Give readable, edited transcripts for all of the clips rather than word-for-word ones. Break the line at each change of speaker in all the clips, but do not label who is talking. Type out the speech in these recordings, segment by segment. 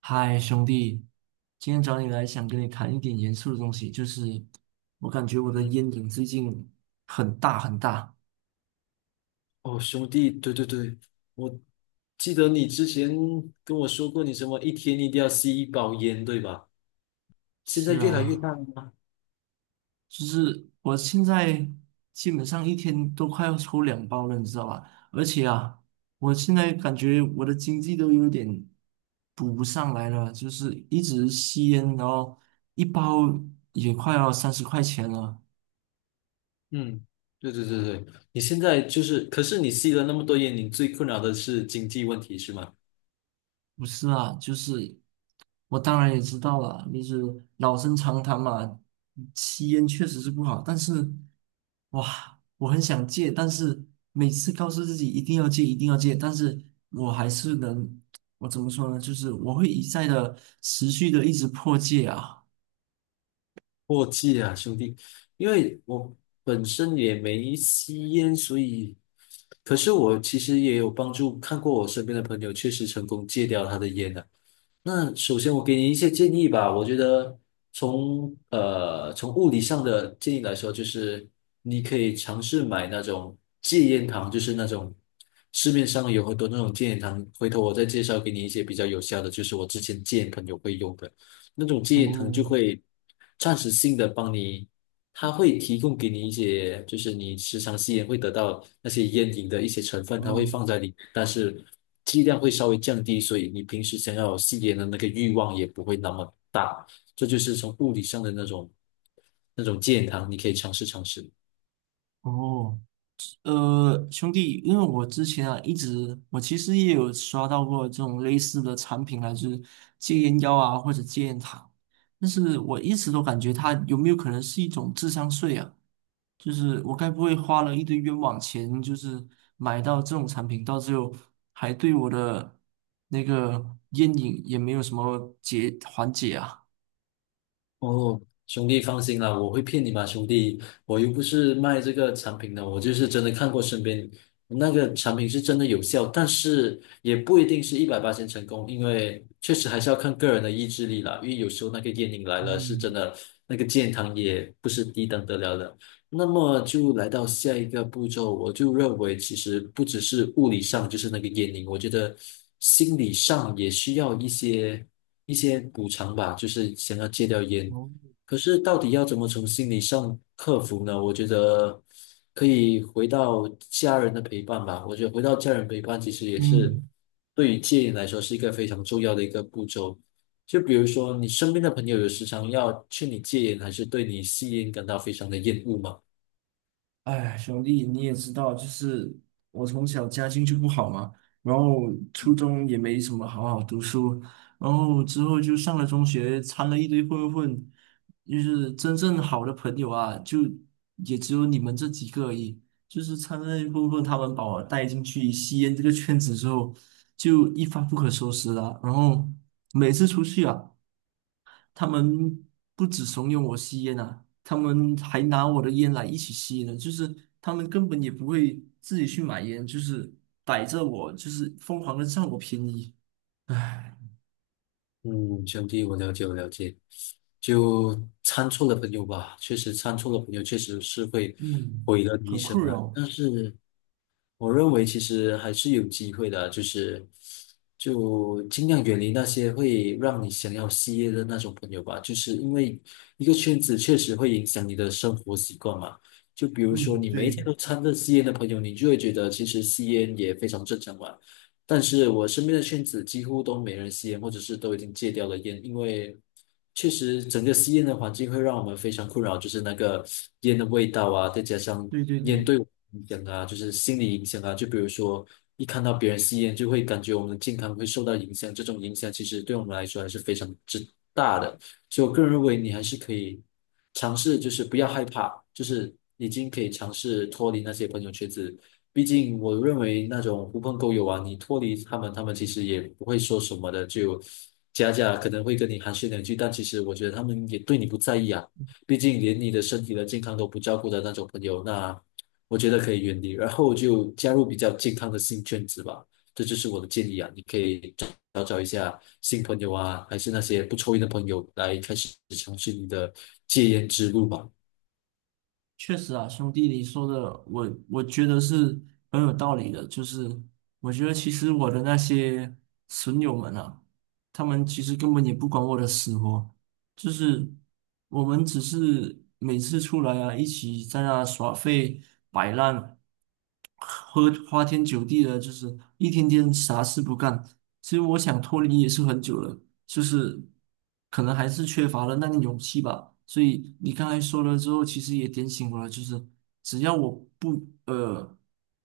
嗨，兄弟，今天找你来想跟你谈一点严肃的东西，就是我感觉我的
嗯，
烟瘾最近很大很大。
哦，兄弟，对对对，我记得你之前跟我说过，你什么一天一定要吸一包烟，对吧？现在
是
越来越
啊，
大了吗？
就是我现在基本上一天都快要抽两包了，你知道吧？而且啊，我现在感觉我的经济都有点补不上来了，就是一直吸烟，然后一包也快要三十块钱了。
嗯，对对对对，你现在就是，可是你吸了那么多烟，你最困扰的是经济问题是吗？
不是啊，就是我当然也知道了，就是老生常谈嘛，吸烟确实是不好，但是哇，我很想戒，但是每次告诉自己一定要戒，一定要戒，但是我还是能，我怎么说呢？就是我会一再的持续的一直破戒啊。
过季啊，兄弟，因为我本身也没吸烟，所以，可是我其实也有帮助，看过我身边的朋友确实成功戒掉他的烟的。那首先我给你一些建议吧，我觉得从从物理上的建议来说，就是你可以尝试买那种戒烟糖，就是那种市面上有很多那种戒烟糖，回头我再介绍给你一些比较有效的，就是我之前戒烟朋友会用的那种戒烟糖，就
哦
会暂时性的帮你它会提供给你一些，就是你时常吸烟会得到那些烟瘾的一些成分，它会
哦
放在里面但是剂量会稍微降低，所以你平时想要吸烟的那个欲望也不会那么大。这就是从物理上的那种健康，你可以尝试尝试。
哦，兄弟，因为我之前啊一直，我其实也有刷到过这种类似的产品啊，就是戒烟药啊或者戒烟糖，但是我一直都感觉它有没有可能是一种智商税啊？就是我该不会花了一堆冤枉钱，就是买到这种产品，到最后还对我的那个烟瘾也没有什么解缓解啊？
哦，兄弟放心啦，我会骗你吗，兄弟？我又不是卖这个产品的，我就是真的看过身边那个产品是真的有效，但是也不一定是一百八成成功，因为确实还是要看个人的意志力啦。因为有时候那个烟瘾来了，是真
嗯，
的，那个健康也不是低等得了的。那么就来到下一个步骤，我就认为其实不只是物理上就是那个烟瘾，我觉得心理上也需要一些补偿吧，就是想要戒掉烟。
哦，
可是到底要怎么从心理上克服呢？我觉得可以回到家人的陪伴吧。我觉得回到家人陪伴其实也是
嗯。
对于戒烟来说是一个非常重要的一个步骤。就比如说，你身边的朋友有时常要劝你戒烟，还是对你吸烟感到非常的厌恶吗？
哎，兄弟，你也知道，就是我从小家境就不好嘛，然后初中也没什么好好读书，然后之后就上了中学，掺了一堆混混，就是真正好的朋友啊，就也只有你们这几个而已。就是掺了一堆混混，他们把我带进去吸烟这个圈子之后，就一发不可收拾了。然后每次出去啊，他们不止怂恿我吸烟啊，他们还拿我的烟来一起吸呢。就是他们根本也不会自己去买烟，就是逮着我，就是疯狂的占我便宜。唉，
嗯，兄弟，我了解，我了解。就参错了朋友吧，确实参错了朋友，确实是会
嗯，
毁了你一
很
生
困
啊。
扰。
但是我认为其实还是有机会的，就是尽量远离那些会让你想要吸烟的那种朋友吧，就是因为一个圈子确实会影响你的生活习惯嘛。就比如说
嗯，
你每一
对，
天都掺着吸烟的朋友，你就会觉得其实吸烟也非常正常嘛。但是我身边的圈子几乎都没人吸烟，或者是都已经戒掉了烟，因为确实整个吸烟的环境会让我们非常困扰，就是那个烟的味道啊，再加上
对对
烟
对。
对我们的影响啊，就是心理影响啊，就比如说一看到别人吸烟，就会感觉我们的健康会受到影响，这种影响其实对我们来说还是非常之大的。所以我个人认为你还是可以尝试，就是不要害怕，就是已经可以尝试脱离那些朋友圈子。毕竟我认为那种狐朋狗友啊，你脱离他们，他们其实也不会说什么的，就假假可能会跟你寒暄两句，但其实我觉得他们也对你不在意啊。毕竟连你的身体的健康都不照顾的那种朋友，那我觉得可以远离，然后就加入比较健康的新圈子吧。这就是我的建议啊，你可以找找一下新朋友啊，还是那些不抽烟的朋友来开始尝试你的戒烟之路吧。
确实啊，兄弟，你说的我觉得是很有道理的。就是我觉得其实我的那些损友们啊，他们其实根本也不管我的死活，就是我们只是每次出来啊，一起在那耍废摆烂，喝花天酒地的，就是一天天啥事不干。其实我想脱离也是很久了，就是可能还是缺乏了那个勇气吧。所以你刚才说了之后，其实也点醒我了，就是只要我不呃，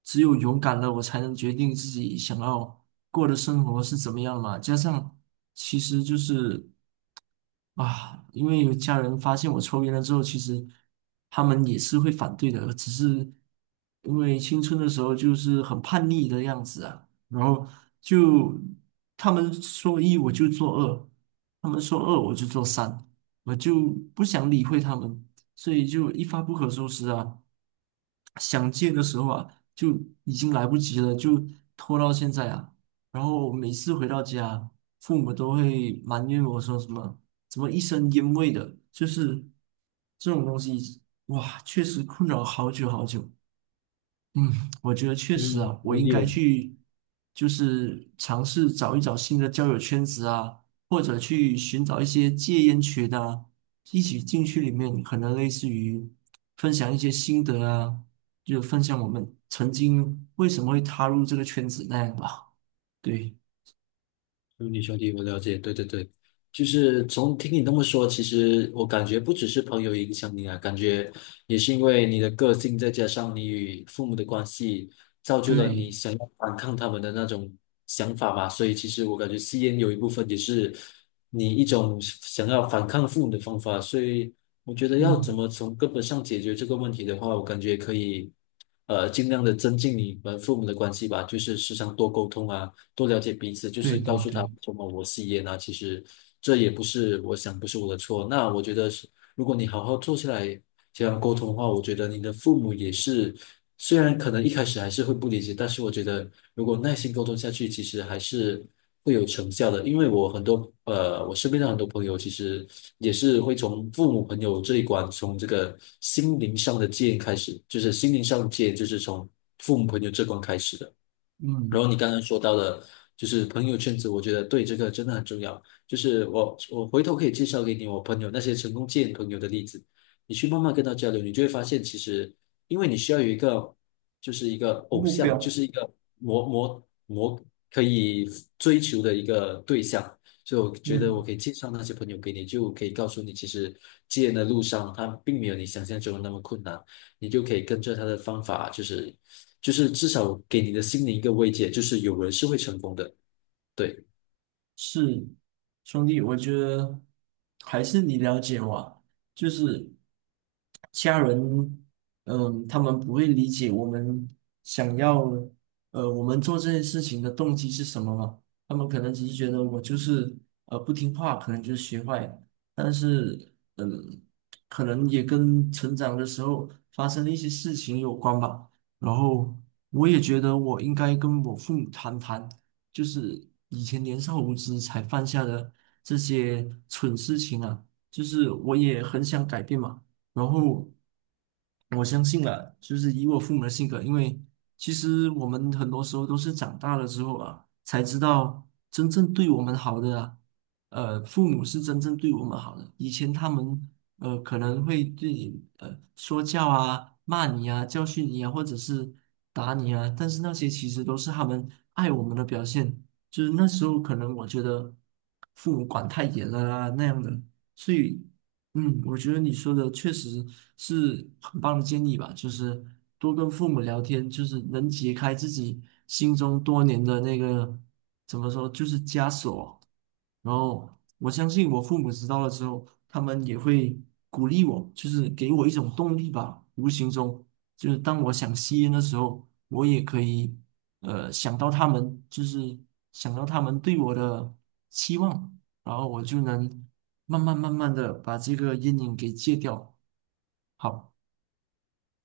只有勇敢了，我才能决定自己想要过的生活是怎么样嘛。加上其实就是。啊，因为有家人发现我抽烟了之后，其实他们也是会反对的，只是因为青春的时候就是很叛逆的样子啊，然后就他们说一我就做二，他们说二我就做三，我就不想理会他们，所以就一发不可收拾啊。想戒的时候啊，就已经来不及了，就拖到现在啊。然后每次回到家，父母都会埋怨我说什么。怎么一身烟味的？就是这种东西，哇，确实困扰好久好久。嗯，我觉得确实
嗯，
啊，我
同
应
意
该
我。
去就是尝试找一找新的交友圈子啊，或者去寻找一些戒烟群的啊，一起进去里面，可能类似于分享一些心得啊，就分享我们曾经为什么会踏入这个圈子那样吧。对
兄弟，兄弟，我了解，对对对，就是从听你那么说，其实我感觉不只是朋友影响你啊，感觉也是因为你的个性，再加上你与父母的关系，造就了你
对，
想要反抗他们的那种想法吧。所以其实我感觉吸烟有一部分也是你一种想要反抗父母的方法。所以我觉得要怎
嗯，
么从根本上解决这个问题的话，我感觉可以。尽量的增进你们父母的关系吧，就是时常多沟通啊，多了解彼此，就
对
是告
对
诉
对，
他什么我吸烟啊，其实这也不是我想不是我的错。那我觉得是，如果你好好坐下来这样沟通的话，我觉得你的父母也是，虽然可能一开始还是会不理解，但是我觉得如果耐心沟通下去，其实还是会有成效的。因为我很多我身边的很多朋友其实也是会从父母朋友这一关，从这个心灵上的戒开始，就是心灵上的戒，就是从父母朋友这关开始的。然
嗯，
后你刚刚说到的，就是朋友圈子，我觉得对这个真的很重要。就是我回头可以介绍给你我朋友那些成功见朋友的例子，你去慢慢跟他交流，你就会发现，其实因为你需要有一个就是一个偶
目
像，就
标，
是一个模模模可以追求的一个对象，就我觉得
嗯。
我可以介绍那些朋友给你，就可以告诉你，其实戒烟的路上，他并没有你想象中的那么困难，你就可以跟着他的方法，就是至少给你的心灵一个慰藉，就是有人是会成功的。对。
是，兄弟，我觉得还是你了解我啊，就是家人，嗯，他们不会理解我们想要，我们做这件事情的动机是什么嘛？他们可能只是觉得我就是不听话，可能就是学坏，但是嗯，可能也跟成长的时候发生的一些事情有关吧。然后我也觉得我应该跟我父母谈谈。就是以前年少无知才犯下的这些蠢事情啊，就是我也很想改变嘛。然后我相信了，就是以我父母的性格，因为其实我们很多时候都是长大了之后啊，才知道真正对我们好的啊，父母是真正对我们好的。以前他们可能会对你说教啊、骂你啊、教训你啊，或者是打你啊，但是那些其实都是他们爱我们的表现。就是那时候可能我觉得父母管太严了啊那样的，所以。嗯，我觉得你说的确实是很棒的建议吧，就是多跟父母聊天，就是能解开自己心中多年的那个，怎么说，就是枷锁。然后我相信我父母知道了之后，他们也会鼓励我，就是给我一种动力吧。无形中，就是当我想吸烟的时候，我也可以想到他们，就是想到他们对我的期望，然后我就能慢慢慢慢的把这个阴影给戒掉。好，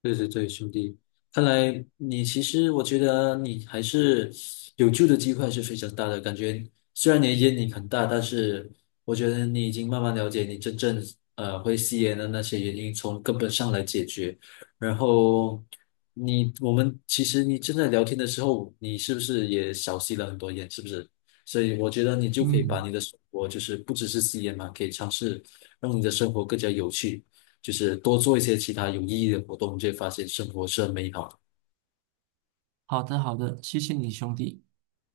对对对，兄弟，看来你其实我觉得你还是有救的机会还是非常大的。感觉虽然你的烟瘾很大，但是我觉得你已经慢慢了解你真正会吸烟的那些原因，从根本上来解决。然后我们其实你正在聊天的时候，你是不是也少吸了很多烟？是不是？所以我觉得你就可以把
嗯，
你的生活就是不只是吸烟嘛，可以尝试让你的生活更加有趣。就是多做一些其他有意义的活动，你就会发现生活是很美好的。
好的好的，谢谢你兄弟。